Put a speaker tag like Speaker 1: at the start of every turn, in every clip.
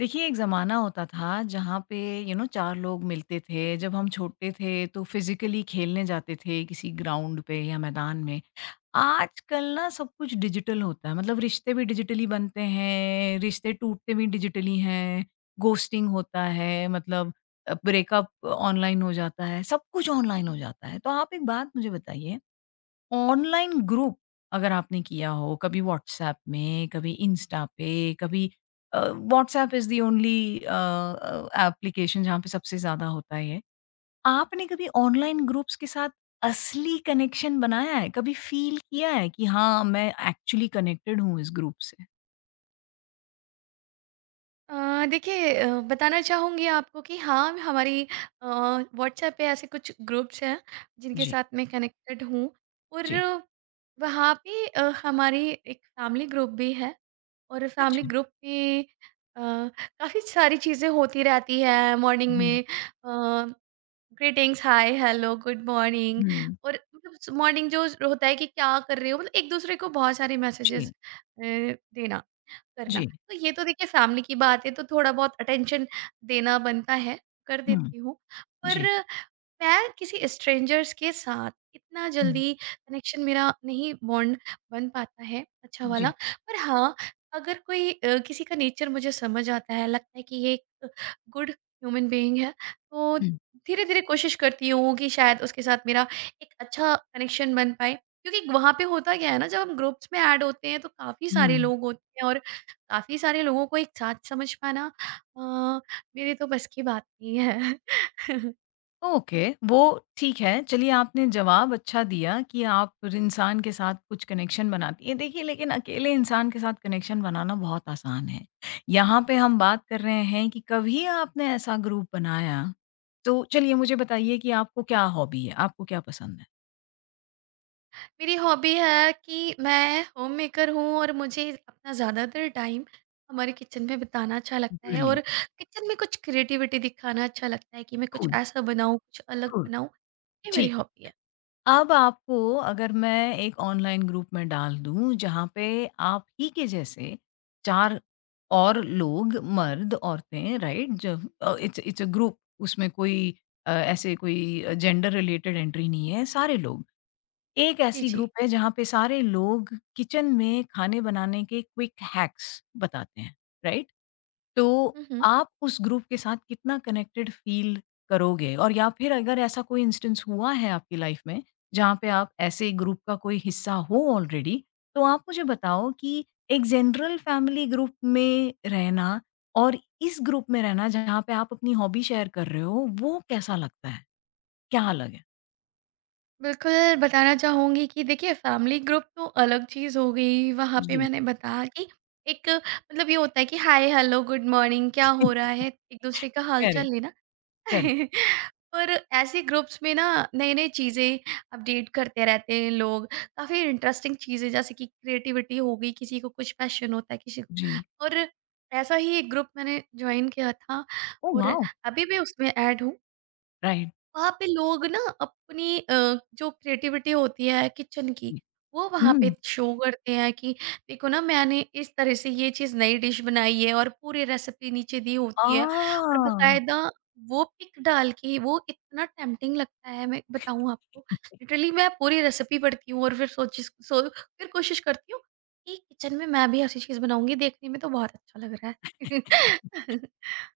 Speaker 1: देखिए, एक ज़माना होता था जहाँ पे 4 लोग मिलते थे। जब हम छोटे थे तो फिज़िकली खेलने जाते थे किसी ग्राउंड पे या मैदान में। आजकल ना सब कुछ डिजिटल होता है मतलब रिश्ते भी डिजिटली बनते हैं, रिश्ते टूटते भी डिजिटली हैं, घोस्टिंग होता है मतलब ब्रेकअप ऑनलाइन हो जाता है, सब कुछ ऑनलाइन हो जाता है। तो आप एक बात मुझे बताइए ऑनलाइन ग्रुप अगर आपने किया हो, कभी व्हाट्सऐप में, कभी इंस्टा पे, कभी WhatsApp is the only application जहाँ पे सबसे ज़्यादा होता है ये। आपने कभी ऑनलाइन ग्रुप्स के साथ असली कनेक्शन बनाया है? कभी फ़ील किया है कि हाँ, मैं एक्चुअली कनेक्टेड हूँ इस ग्रुप से?
Speaker 2: देखिए बताना चाहूँगी आपको कि हाँ, हमारी अ, व्हाट्सएप पे ऐसे कुछ ग्रुप्स हैं, जिनके
Speaker 1: जी,
Speaker 2: साथ मैं कनेक्टेड हूँ और
Speaker 1: जी।
Speaker 2: वहाँ पे हमारी एक फैमिली ग्रुप भी है और फैमिली
Speaker 1: अच्छा।
Speaker 2: ग्रुप पे काफ़ी सारी चीज़ें होती रहती हैं। मॉर्निंग
Speaker 1: हुँ,
Speaker 2: में uh, greetings, hi, hello, good morning
Speaker 1: हुँ।
Speaker 2: और मतलब मॉर्निंग जो होता है कि क्या कर रहे हो? मतलब एक-दूसरे को बहुत सारे मैसेजेस
Speaker 1: जी,
Speaker 2: देना। करना।
Speaker 1: जी।
Speaker 2: तो ये तो देखिए फैमिली की बात है तो थोड़ा बहुत अटेंशन देना बनता है, कर
Speaker 1: हुँ,
Speaker 2: देती हूँ। पर
Speaker 1: जी।
Speaker 2: मैं किसी स्ट्रेंजर्स के साथ इतना
Speaker 1: हुँ,
Speaker 2: जल्दी कनेक्शन मेरा नहीं बॉन्ड बन पाता है अच्छा वाला।
Speaker 1: जी।
Speaker 2: पर हाँ, अगर कोई किसी का नेचर मुझे समझ आता है, लगता है कि ये एक गुड ह्यूमन बीइंग है, तो
Speaker 1: हुँ,
Speaker 2: धीरे-धीरे कोशिश करती हूँ कि शायद उसके साथ मेरा एक अच्छा कनेक्शन बन पाए। क्योंकि वहाँ पे होता क्या है ना, जब हम ग्रुप्स में ऐड होते हैं, तो काफ़ी सारे
Speaker 1: हुँ।
Speaker 2: लोग होते हैं और काफ़ी सारे लोगों को एक साथ समझ पाना अ, मेरे तो बस की बात नहीं है।
Speaker 1: ओके, वो ठीक है। चलिए आपने जवाब अच्छा दिया कि आप फिर इंसान के साथ कुछ कनेक्शन बनाती हैं। देखिए लेकिन अकेले इंसान के साथ कनेक्शन बनाना बहुत आसान है। यहाँ पे हम बात कर रहे हैं कि कभी आपने ऐसा ग्रुप बनाया तो चलिए मुझे बताइए कि आपको क्या हॉबी है? आपको क्या पसंद है?
Speaker 2: मेरी हॉबी है कि मैं होममेकर हूँ और मुझे अपना ज़्यादातर टाइम हमारे किचन में बिताना अच्छा लगता है और
Speaker 1: ब्रिलियंट,
Speaker 2: किचन में कुछ क्रिएटिविटी दिखाना अच्छा लगता है कि मैं कुछ
Speaker 1: कूल,
Speaker 2: ऐसा बनाऊँ, कुछ अलग
Speaker 1: कूल,
Speaker 2: बनाऊँ, ये मेरी
Speaker 1: ठीक।
Speaker 2: हॉबी है।
Speaker 1: अब आपको अगर मैं एक ऑनलाइन ग्रुप में डाल दूं जहां पे आप ही के जैसे चार और लोग मर्द औरतें राइट जो इट्स इट्स अ ग्रुप उसमें कोई ऐसे कोई जेंडर रिलेटेड एंट्री नहीं है सारे लोग एक
Speaker 2: जी,
Speaker 1: ऐसी
Speaker 2: जी।
Speaker 1: ग्रुप है जहां पे सारे लोग किचन में खाने बनाने के क्विक हैक्स बताते हैं राइट तो
Speaker 2: हुँ, हुँ।
Speaker 1: आप उस ग्रुप के साथ कितना कनेक्टेड फ़ील करोगे? और या फिर अगर ऐसा कोई इंस्टेंस हुआ है आपकी लाइफ़ में, जहाँ पे आप ऐसे ग्रुप का कोई हिस्सा हो ऑलरेडी, तो आप मुझे बताओ कि एक जनरल फैमिली ग्रुप में रहना और इस ग्रुप में रहना जहाँ पे आप अपनी हॉबी शेयर कर रहे हो, वो कैसा लगता है? क्या अलग है?
Speaker 2: बिल्कुल, बताना चाहूँगी कि देखिए फैमिली ग्रुप तो अलग चीज़ हो गई, वहाँ पे
Speaker 1: जी,
Speaker 2: मैंने बताया कि एक मतलब ये होता है कि हाय, हेलो, गुड मॉर्निंग क्या हो रहा है? एक-दूसरे का हालचाल
Speaker 1: करेक्ट,
Speaker 2: लेना।
Speaker 1: करेक्ट,
Speaker 2: और ऐसे ग्रुप्स में ना नई नई चीज़ें अपडेट करते रहते हैं लोग, काफ़ी इंटरेस्टिंग चीज़ें जैसे कि क्रिएटिविटी हो गई किसी को, कुछ पैशन होता है किसी
Speaker 1: जी।
Speaker 2: को। और ऐसा ही एक ग्रुप मैंने ज्वाइन किया था
Speaker 1: ओह
Speaker 2: और
Speaker 1: वाओ!
Speaker 2: अभी मैं उसमें ऐड हूँ।
Speaker 1: राइट।
Speaker 2: वहाँ पे लोग ना अपनी जो क्रिएटिविटी होती है किचन की,
Speaker 1: जी।
Speaker 2: वो वहाँ पे
Speaker 1: हुँ।
Speaker 2: शो करते हैं कि देखो ना मैंने इस तरह से ये चीज़, नई डिश बनाई है और पूरी रेसिपी नीचे दी होती है और
Speaker 1: आह!
Speaker 2: बकायदा वो पिक डाल के। वो इतना टेम्पटिंग लगता है, मैं बताऊँ आपको, लिटरली मैं पूरी रेसिपी पढ़ती हूँ और फिर सोची सो फिर कोशिश करती हूँ कि किचन में मैं भी ऐसी चीज़ बनाऊंगी, देखने में तो बहुत अच्छा लग रहा है।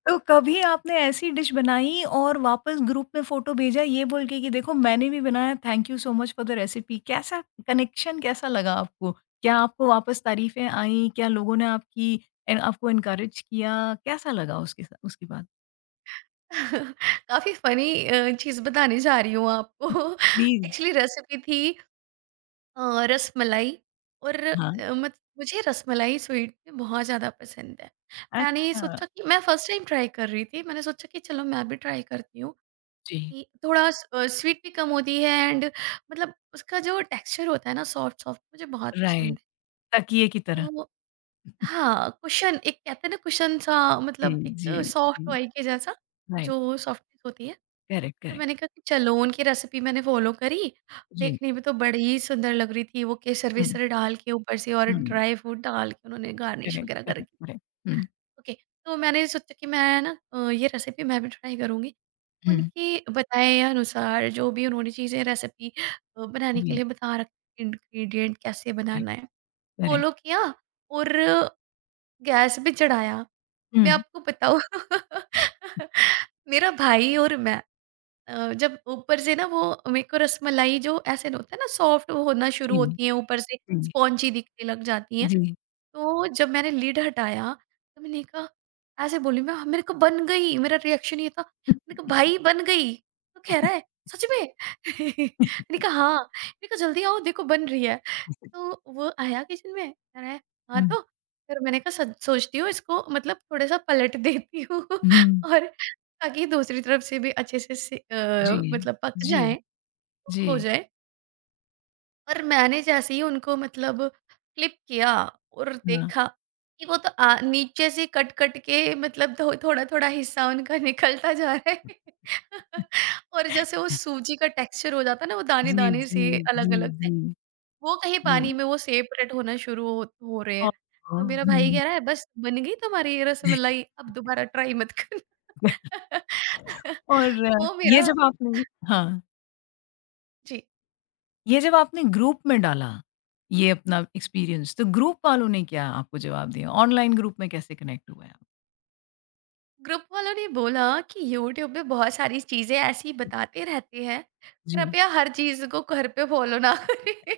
Speaker 1: तो कभी आपने ऐसी डिश बनाई और वापस ग्रुप में फोटो भेजा ये बोल के कि देखो मैंने भी बनाया thank you so much for the recipe कैसा कनेक्शन कैसा लगा आपको क्या आपको वापस तारीफें आई क्या लोगों ने आपकी आपको इनकरेज किया कैसा लगा उसके साथ उसके बाद
Speaker 2: काफ़ी फ़नी चीज़ बताने जा रही हूँ आपको।
Speaker 1: प्लीज
Speaker 2: एक्चुअली रेसिपी थी अ, रसमलाई और
Speaker 1: हाँ
Speaker 2: मत मुझे रसमलाई स्वीट में बहुत ज़्यादा पसंद है। मैंने
Speaker 1: अच्छा
Speaker 2: सोचा कि मैं फर्स्ट टाइम ट्राई कर रही थी। मैंने सोचा कि चलो मैं भी ट्राई करती हूँ
Speaker 1: जी
Speaker 2: कि थोड़ा स्वीट भी कम होती है एंड मतलब उसका जो टेक्सचर होता है ना, सॉफ्ट सॉफ्ट मुझे बहुत पसंद
Speaker 1: राइट
Speaker 2: है।
Speaker 1: तकिए की तरह
Speaker 2: तो हाँ, कुशन एक कहते हैं ना, कुशन सा,
Speaker 1: जी
Speaker 2: मतलब एक
Speaker 1: जी
Speaker 2: सॉफ्ट
Speaker 1: जी
Speaker 2: टॉय के जैसा
Speaker 1: राइट
Speaker 2: जो सॉफ्टनेस होती है।
Speaker 1: करेक्ट
Speaker 2: तो
Speaker 1: करेक्ट
Speaker 2: मैंने कहा कि चलोन की रेसिपी मैंने फ़ॉलो करी,
Speaker 1: जी
Speaker 2: देखने में तो बड़ी ही सुंदर लग रही थी। वो केसर
Speaker 1: हम्म
Speaker 2: वेसर डाल के ऊपर से और
Speaker 1: हम्म
Speaker 2: ड्राई फ्रूट डाल के उन्होंने गार्निश
Speaker 1: करेक्ट
Speaker 2: वगैरह कर
Speaker 1: करेक्ट
Speaker 2: रखी।
Speaker 1: करेक्ट हम्म
Speaker 2: ओके, तो मैंने सोचा कि मैं ना ये रेसिपी मैं भी ट्राई करूँगी।
Speaker 1: हम्म,
Speaker 2: उनके बताए अनुसार जो भी उन्होंने चीज़ें रेसिपी बनाने के
Speaker 1: जी
Speaker 2: लिए बता रखी, इंग्रीडिएंट कैसे
Speaker 1: करेक्ट
Speaker 2: बनाना है,
Speaker 1: करेक्ट
Speaker 2: फ़ॉलो किया और गैस पे चढ़ाया। मैं
Speaker 1: हम्म
Speaker 2: आपको बताऊँ मेरा भाई और मैं जब ऊपर से ना वो मेरे को रसमलाई जो ऐसे होता है ना सॉफ्ट, वो होना शुरू
Speaker 1: जी
Speaker 2: होती है ऊपर से,
Speaker 1: जी
Speaker 2: स्पॉन्जी दिखने लग जाती है।
Speaker 1: जी।
Speaker 2: तो जब मैंने लिड हटाया तो मैंने कहा, ऐसे बोली मैं, "हाँ, मेरे को बन गई"। मेरा रिएक्शन ये था, मैंने कहा भाई बन गई। तो कह रहा है सच में? मैंने कहा हाँ, मैंने कहा जल्दी आओ देखो बन रही है। तो वो आया किचन में, कह रहा है, "हाँ,
Speaker 1: हुँ,
Speaker 2: तो?" फिर मैंने कहा सच सोचती हूँ इसको, मतलब थोड़ा-सा पलट देती हूँ
Speaker 1: हुँ।
Speaker 2: और ताकि दूसरी तरफ से भी अच्छे से से
Speaker 1: जी,
Speaker 2: अ, मतलब पक
Speaker 1: जी,
Speaker 2: जाएँ, कुक
Speaker 1: जी,
Speaker 2: हो जाएँ। और मैंने जैसे ही उनको मतलब फ्लिप किया और
Speaker 1: हाँ।
Speaker 2: देखा कि वो तो नीचे से कट-कट के, मतलब थो थोड़ा-थोड़ा हिस्सा उनका निकलता जा रहा है। और जैसे वो सूजी का टेक्सचर हो जाता है ना, वो
Speaker 1: जी,
Speaker 2: दाने-दाने
Speaker 1: जी,
Speaker 2: से
Speaker 1: जी,
Speaker 2: अलग-अलग,
Speaker 1: जी,
Speaker 2: वो कहीं पानी
Speaker 1: जी।
Speaker 2: में वो सेपरेट होना शुरू हो रहे हैं।
Speaker 1: और
Speaker 2: तो
Speaker 1: हाँ,
Speaker 2: मेरा भाई
Speaker 1: हुँ।
Speaker 2: कह रहा है बस बन गई तुम्हारी ये रसमलाई, अब दोबारा ट्राई मत करना।
Speaker 1: और
Speaker 2: वो
Speaker 1: ये
Speaker 2: मेरा
Speaker 1: जब आपने हाँ,
Speaker 2: जी,
Speaker 1: ये जब आपने ग्रुप में डाला, ये अपना एक्सपीरियंस, तो ग्रुप वालों ने क्या आपको जवाब दिया? ऑनलाइन ग्रुप में कैसे कनेक्ट हुए आप?
Speaker 2: ग्रुप वालों ने बोला कि यूट्यूब पे बहुत सारी चीज़ें ऐसी बताते रहते हैं,
Speaker 1: जी।
Speaker 2: कृपया हर चीज़ को घर पे फॉलो ना करें।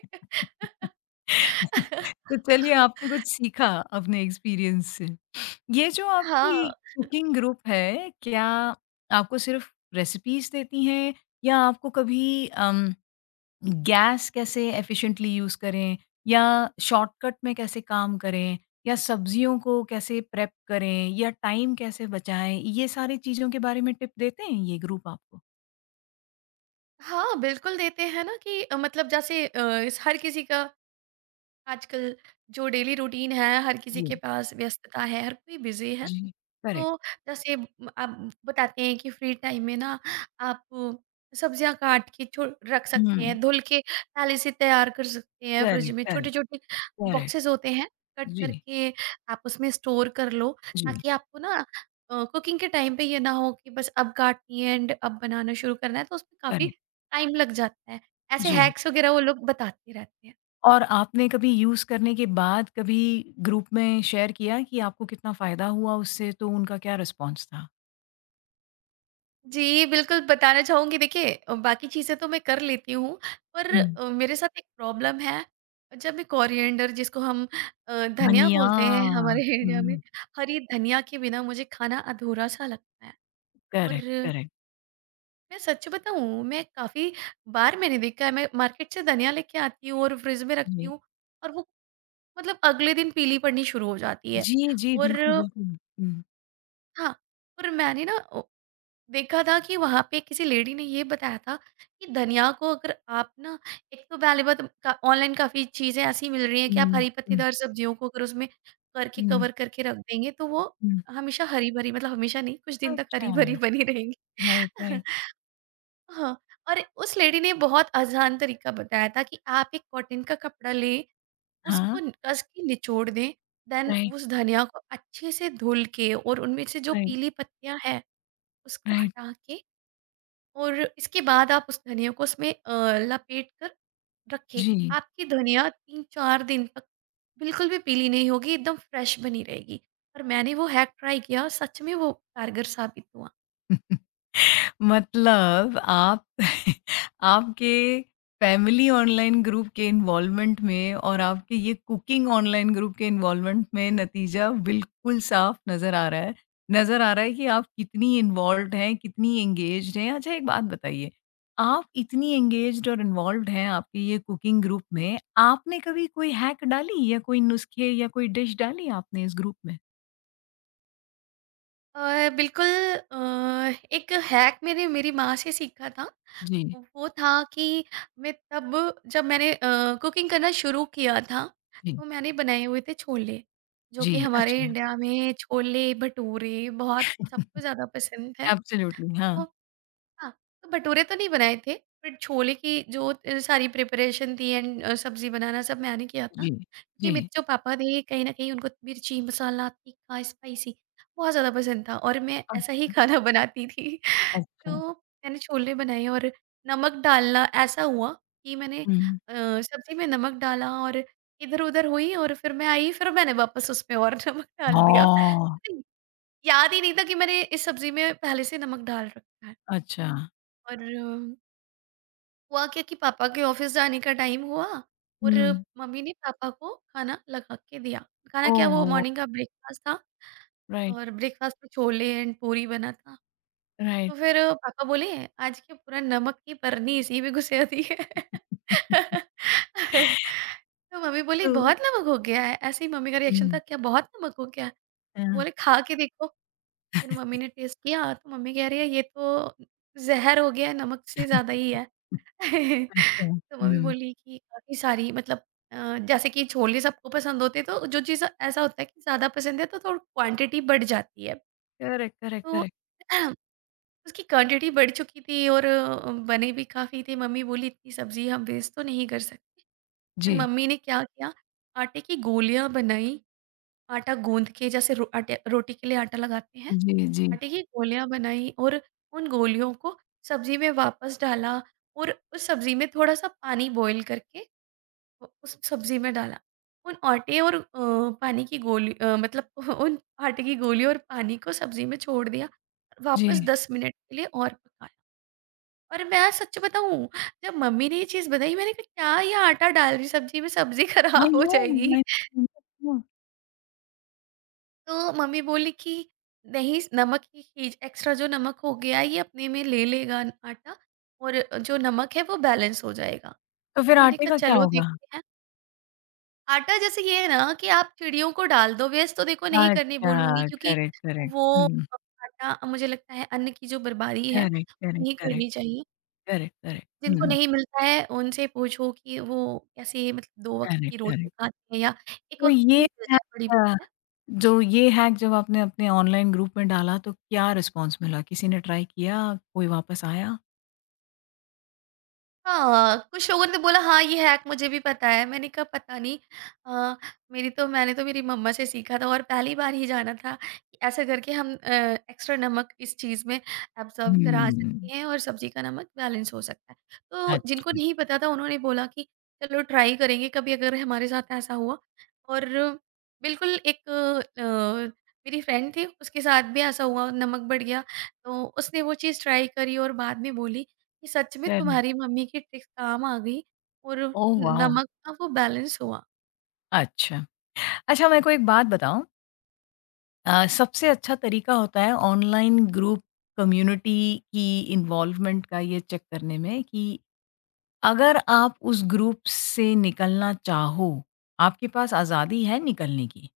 Speaker 1: तो चलिए आपने कुछ सीखा अपने एक्सपीरियंस से। ये जो
Speaker 2: हाँ,
Speaker 1: आपकी कुकिंग ग्रुप है, क्या आपको सिर्फ़ रेसिपीज़ देती हैं या आपको कभी गैस कैसे एफ़िशिएंटली यूज़ करें या शॉर्टकट में कैसे काम करें या सब्जियों को कैसे प्रेप करें या टाइम कैसे बचाएँ, ये सारी चीज़ों के बारे में टिप देते हैं ये ग्रुप आपको?
Speaker 2: हाँ, बिल्कुल देते हैं ना कि मतलब जैसे हर किसी का आजकल जो डेली रूटीन है, हर किसी के
Speaker 1: जी,
Speaker 2: पास व्यस्तता है, हर कोई बिज़ी है।
Speaker 1: जी, करेक्ट।
Speaker 2: तो जैसे आप बताते हैं कि फ्री टाइम में ना आप सब्जियां काट के छो रख
Speaker 1: हुँ,
Speaker 2: सकते हैं धुल के, पहले से तैयार कर सकते हैं। फ्रिज
Speaker 1: करेक्ट,
Speaker 2: में छोटे
Speaker 1: करेक्ट,
Speaker 2: छोटे
Speaker 1: करेक्ट।
Speaker 2: बॉक्सेस होते हैं, कट
Speaker 1: जी,
Speaker 2: करके आप उसमें स्टोर कर लो
Speaker 1: जी,
Speaker 2: ताकि आपको ना कुकिंग के टाइम पे ये ना हो कि बस अब काटनी है एंड अब बनाना शुरू करना है, तो उसमें काफ़ी
Speaker 1: करेक्ट,
Speaker 2: टाइम लग जाता है। ऐसे
Speaker 1: जी।
Speaker 2: हैक्स वगैरह वो लोग बताते रहते हैं।
Speaker 1: और आपने कभी यूज़ करने के बाद कभी ग्रुप में शेयर किया कि आपको कितना फ़ायदा हुआ उससे, तो उनका क्या रिस्पॉन्स था?
Speaker 2: जी, बिल्कुल बताना चाहूँगी। देखिए बाकी चीज़ें तो मैं कर लेती हूँ, पर
Speaker 1: हुँ।
Speaker 2: मेरे साथ एक प्रॉब्लम है, जब मैं कोरिएंडर जिसको हम धनिया
Speaker 1: धनिया।
Speaker 2: बोलते हैं हमारे इंडिया में,
Speaker 1: हुँ,
Speaker 2: हरी धनिया के बिना मुझे खाना अधूरा-सा लगता है। और
Speaker 1: करेक्ट, करेक्ट।
Speaker 2: मैं सच बताऊँ, मैं काफ़ी बार मैंने देखा है, मैं मार्केट से धनिया लेके आती हूँ और फ्रिज में रखती
Speaker 1: जी।
Speaker 2: हूँ और वो मतलब अगले दिन पीली पड़नी शुरू हो जाती है।
Speaker 1: जी, जी,
Speaker 2: और
Speaker 1: बिल्कुल, बिल्कुल। हुँ।
Speaker 2: हाँ, और मैंने ना ओ देखा था कि वहाँ पे किसी लेडी ने ये बताया था कि धनिया को अगर आप ना, एक तो पहली बात का ऑनलाइन काफ़ी चीज़ें ऐसी मिल रही हैं कि आप
Speaker 1: हुँ,
Speaker 2: हरी
Speaker 1: हुँ,
Speaker 2: पत्तेदार सब्जियों को अगर उसमें करके
Speaker 1: हुँ,
Speaker 2: कवर करके रख देंगे तो वो
Speaker 1: हुँ।
Speaker 2: हमेशा हरी-भरी, मतलब हमेशा नहीं, कुछ दिन तक
Speaker 1: अच्छा,
Speaker 2: हरी-भरी बनी रहेंगी।
Speaker 1: Right, right.
Speaker 2: हाँ, और उस लेडी ने बहुत आसान तरीका बताया था कि आप एक कॉटन का कपड़ा लें, उसको
Speaker 1: हाँ,
Speaker 2: कस के निचोड़ दें, देन
Speaker 1: राइट,
Speaker 2: उस धनिया को अच्छे से धुल के और उनमें से जो
Speaker 1: राइट,
Speaker 2: पीली पत्तियाँ हैं उसको
Speaker 1: राइट।
Speaker 2: हटा के और इसके बाद आप उस धनिया को उसमें लपेट कर रखें।
Speaker 1: जी।
Speaker 2: आपकी धनिया 3-4 दिन तक बिल्कुल भी पीली नहीं होगी, एकदम फ्रेश बनी रहेगी। और मैंने वो हैक ट्राई किया और सच में वो कारगर साबित हुआ।
Speaker 1: मतलब आप आपके फैमिली ऑनलाइन ग्रुप के इन्वॉल्वमेंट में और आपके ये कुकिंग ऑनलाइन ग्रुप के इन्वॉल्वमेंट में नतीजा बिल्कुल साफ नज़र आ रहा है। नज़र आ रहा है कि आप कितनी इन्वॉल्व्ड हैं, कितनी एंगेज्ड हैं। अच्छा एक बात बताइए, आप इतनी एंगेज्ड और इन्वॉल्व्ड हैं आपके ये कुकिंग ग्रुप में, आपने कभी कोई हैक डाली या कोई नुस्खे या कोई डिश डाली आपने इस ग्रुप में?
Speaker 2: बिल्कुल अ, एक हैक मैंने मेरी माँ से सीखा था।
Speaker 1: जी,
Speaker 2: वो था कि मैं तब जब मैंने कुकिंग करना शुरू किया था,
Speaker 1: जी,
Speaker 2: तो मैंने बनाए हुए थे छोले, जो
Speaker 1: जी।
Speaker 2: कि हमारे
Speaker 1: अच्छा,
Speaker 2: इंडिया में छोले, भटूरे बहुत सबको ज़्यादा पसंद है।
Speaker 1: एब्सोल्युटली, हाँ।
Speaker 2: हाँ, तो भटूरे तो नहीं बनाए थे, बट छोले की जो सारी प्रिपरेशन थी एंड सब्ज़ी बनाना सब मैंने किया था।
Speaker 1: जी,
Speaker 2: क्योंकि मेरे
Speaker 1: जी।
Speaker 2: जो पापा थे कहीं न कहीं उनको मिर्ची, मसाला, तीखा, स्पाइसी बहुत ज़्यादा पसंद था और मैं ऐसा ही
Speaker 1: अच्छा,
Speaker 2: खाना बनाती थी।
Speaker 1: अच्छा।
Speaker 2: तो मैंने छोले बनाए और नमक डालना ऐसा हुआ कि मैंने
Speaker 1: हुँ।
Speaker 2: सब्ज़ी में नमक डाला और इधर-उधर हुई और फिर मैं आई, फिर मैंने वापस उसमें और नमक डाल दिया।
Speaker 1: हाँ,
Speaker 2: मुझे याद ही नहीं था कि मैंने इस सब्ज़ी में पहले से नमक डाल रखा है।
Speaker 1: अच्छा।
Speaker 2: और हुआ क्या कि पापा के ऑफिस जाने का टाइम हुआ और
Speaker 1: हुँ।
Speaker 2: मम्मी ने पापा को खाना लगा के दिया। खाना क्या, वो
Speaker 1: ओहो!
Speaker 2: मॉर्निंग का ब्रेकफास्ट था
Speaker 1: राइट,
Speaker 2: और ब्रेकफास्ट में छोले एंड पूरी बना था। तो
Speaker 1: राइट।
Speaker 2: फिर पापा बोले आज क्या पूरा नमक की परनी इसी में घुसा दी है। तो मम्मी बोली
Speaker 1: तो
Speaker 2: बहुत नमक हो गया है। ऐसे ही मम्मी का रिएक्शन था,
Speaker 1: हुँ।
Speaker 2: क्या बहुत नमक हो गया है? तो
Speaker 1: हाँ।
Speaker 2: बोले खा के देखो। फिर मम्मी ने टेस्ट किया तो मम्मी कह रही है ये तो ज़हर हो गया है, नमक से ज़्यादा ही है।
Speaker 1: अच्छा,
Speaker 2: तो मम्मी
Speaker 1: हुँ।
Speaker 2: बोली कि काफ़ी सारी मतलब अ, जैसे कि छोले सबको पसंद होते हैं तो जो चीज़ ऐसा होता है कि ज़्यादा पसंद है तो थोड़ी क्वांटिटी बढ़ जाती है।
Speaker 1: करेक्ट, करेक्ट,
Speaker 2: तो
Speaker 1: करेक्ट।
Speaker 2: उसकी क्वांटिटी बढ़ चुकी थी और बने भी काफ़ी थे। मम्मी बोली इतनी सब्जी हम वेस्ट तो नहीं कर सकते, देन
Speaker 1: जी,
Speaker 2: मम्मी ने क्या किया, आटे की गोलियां बनाई, आटा गूंद के जैसे आटे रोटी के लिए आटा लगाते हैं,
Speaker 1: जी, जी,
Speaker 2: आटे की गोलियां बनाई और उन गोलियों को सब्जी में वापस डाला और उस सब्जी में थोड़ा सा पानी बॉईल करके उस सब्ज़ी में डाला। उन आटे और पानी की गोली मतलब उन आटे की गोली और पानी को सब्ज़ी में छोड़ दिया। वापस
Speaker 1: जी।
Speaker 2: 10 मिनट के लिए और पकाया और मैं सच बताऊँ, जब मम्मी ने ये चीज़ बताई मैंने कहा क्या ये आटा डाल रही सब्ज़ी में, सब्ज़ी
Speaker 1: आई
Speaker 2: खराब हो
Speaker 1: नो,
Speaker 2: जाएगी।
Speaker 1: I know.
Speaker 2: तो मम्मी बोली कि नहीं, नमक ही खींच, एक्स्ट्रा जो नमक हो गया ये अपने में ले लेगा आटा और जो नमक है वो बैलेंस हो जाएगा।
Speaker 1: तो
Speaker 2: तो
Speaker 1: फिर
Speaker 2: मैंने
Speaker 1: आटे
Speaker 2: कहा
Speaker 1: का क्या
Speaker 2: चलो
Speaker 1: होगा?
Speaker 2: देखते हैं। आटा जैसे ये है ना कि आप चिड़ियों को डाल दो, वेस्ट तो देखो नहीं करने बोलूँगी
Speaker 1: अच्छा,
Speaker 2: क्योंकि
Speaker 1: करेक्ट, करेक्ट।
Speaker 2: वो
Speaker 1: हुँ,
Speaker 2: आटा, मुझे लगता है अन्न की जो बर्बादी है,
Speaker 1: करेक्ट,
Speaker 2: वो
Speaker 1: करेक्ट,
Speaker 2: नहीं
Speaker 1: करेक्ट,
Speaker 2: करनी चाहिए।
Speaker 1: Correct, correct.
Speaker 2: जिनको
Speaker 1: हुँ,
Speaker 2: नहीं मिलता है उनसे पूछो कि वो कैसे मतलब 2 वक़्त की
Speaker 1: करेक्ट,
Speaker 2: रोटी
Speaker 1: करेक्ट।
Speaker 2: खाते हैं या 1
Speaker 1: तो
Speaker 2: वक़्त भी
Speaker 1: ये
Speaker 2: मिल
Speaker 1: है
Speaker 2: जाए बड़ी बात है।
Speaker 1: जो ये हैक जब आपने अपने ऑनलाइन ग्रुप में डाला तो क्या रिस्पॉन्स मिला? किसी ने ट्राई किया? कोई वापस आया?
Speaker 2: हाँ, कुछ लोगों ने बोला हाँ, ये हैक मुझे भी पता है। मैंने कहा पता नहीं अ, मेरी तो मैंने तो मेरी मम्मा से सीखा था और पहली बार ही जाना था कि ऐसा करके हम एक्स्ट्रा नमक इस चीज़ में एब्ज़ॉर्ब करा
Speaker 1: हुँ,
Speaker 2: सकते हैं और सब्ज़ी का नमक बैलेंस हो सकता है। तो जिनको
Speaker 1: अच्छा।
Speaker 2: नहीं पता था उन्होंने बोला कि चलो ट्राई करेंगे कभी अगर हमारे साथ ऐसा हुआ। और बिल्कुल, एक मेरी फ्रेंड थी उसके साथ भी ऐसा हुआ, नमक बढ़ गया, तो उसने वो चीज़ ट्राई करी और बाद में बोली कि सच में
Speaker 1: करेक्ट।
Speaker 2: तुम्हारी मम्मी की ट्रिक्स काम आ गई और
Speaker 1: ओह वाओ!
Speaker 2: नमक का वो बैलेंस हुआ।
Speaker 1: अच्छा। अच्छा मेरे को एक बात बताओ सबसे अच्छा तरीका होता है ऑनलाइन ग्रुप कम्युनिटी की इन्वॉल्वमेंट का ये चेक करने में कि अगर आप उस ग्रुप से निकलना चाहो, आपके पास आज़ादी है निकलने की।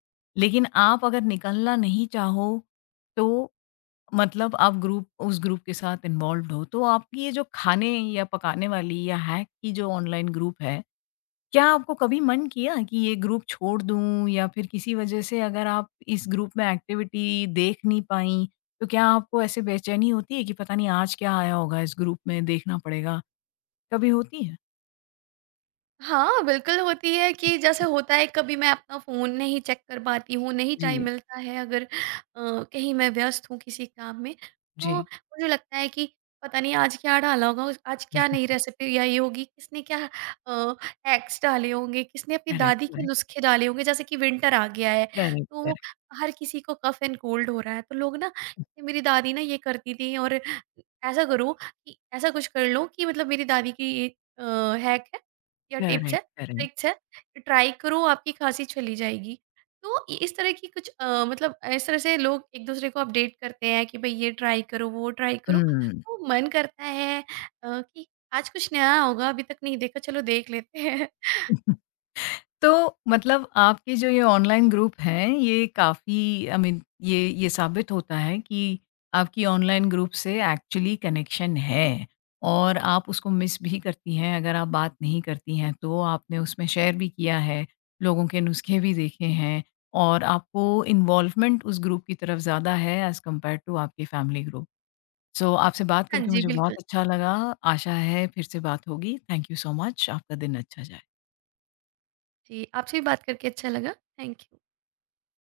Speaker 1: लेकिन आप अगर निकलना नहीं चाहो तो? मतलब आप ग्रुप उस ग्रुप के साथ इन्वॉल्व्ड हो, तो आपकी ये जो खाने या पकाने वाली या हैक की जो ऑनलाइन ग्रुप है, क्या आपको कभी मन किया कि ये ग्रुप छोड़ दूँ या फिर किसी वजह से अगर आप इस ग्रुप में एक्टिविटी देख नहीं पाईं, तो क्या आपको ऐसे बेचैनी होती है कि पता नहीं आज क्या आया होगा इस ग्रुप में देखना पड़ेगा, कभी होती है?
Speaker 2: हाँ, बिल्कुल होती है कि जैसे होता है कभी मैं अपना फ़ोन नहीं चेक कर पाती हूँ, नहीं टाइम
Speaker 1: जी,
Speaker 2: मिलता है, अगर कहीं मैं व्यस्त हूँ किसी काम में, तो
Speaker 1: जी।
Speaker 2: मुझे लगता है कि पता नहीं आज क्या डाला होगा, उस आज क्या नई रेसिपी आई होगी, किसने क्या अ, हैक्स डाले होंगे, किसने अपनी
Speaker 1: करेक्ट,
Speaker 2: दादी के
Speaker 1: करेक्ट,
Speaker 2: नुस्खे डाले होंगे। जैसे कि विंटर आ गया है,
Speaker 1: करेक्ट,
Speaker 2: तो
Speaker 1: करेक्ट,
Speaker 2: हर किसी को कफ़ एंड कोल्ड हो रहा है, तो लोग ना मेरी दादी ना ये करती थी और ऐसा करो कि ऐसा कुछ कर लो कि मतलब मेरी दादी की ये अ, हैक है या टिप्स है,
Speaker 1: करेक्ट, करेक्ट।
Speaker 2: ट्रिक्स है, ट्राई करो आपकी खाँसी चली जाएगी। तो इ इस तरह की कुछ मतलब इस तरह से लोग एक-दूसरे को अपडेट करते हैं कि भई ये ट्राई करो, वो ट्राई करो।
Speaker 1: हुँ।
Speaker 2: तो मन करता है कि आज कुछ नया होगा, अभी तक नहीं देखा, चलो देख लेते हैं।
Speaker 1: तो मतलब आपके जो ये ऑनलाइन ग्रुप हैं, ये काफ़ी आई मीन ये साबित होता है कि आपकी ऑनलाइन ग्रुप से एक्चुअली कनेक्शन है और आप उसको मिस भी करती हैं, अगर आप बात नहीं करती हैं तो। आपने उसमें शेयर भी किया है, लोगों के नुस्खे भी देखे हैं और आपको इन्वॉल्वमेंट उस ग्रुप की तरफ ज़्यादा है एज़ कम्पेयर टू आपके फैमिली ग्रुप। सो आपसे बात
Speaker 2: हाँ
Speaker 1: करके
Speaker 2: जी,
Speaker 1: मुझे बहुत
Speaker 2: बिल्कुल।
Speaker 1: अच्छा लगा, आशा है फिर से बात होगी। थैंक यू सो मच, आपका दिन अच्छा जाए।
Speaker 2: जी, आपसे भी बात करके अच्छा लगा। Thank you.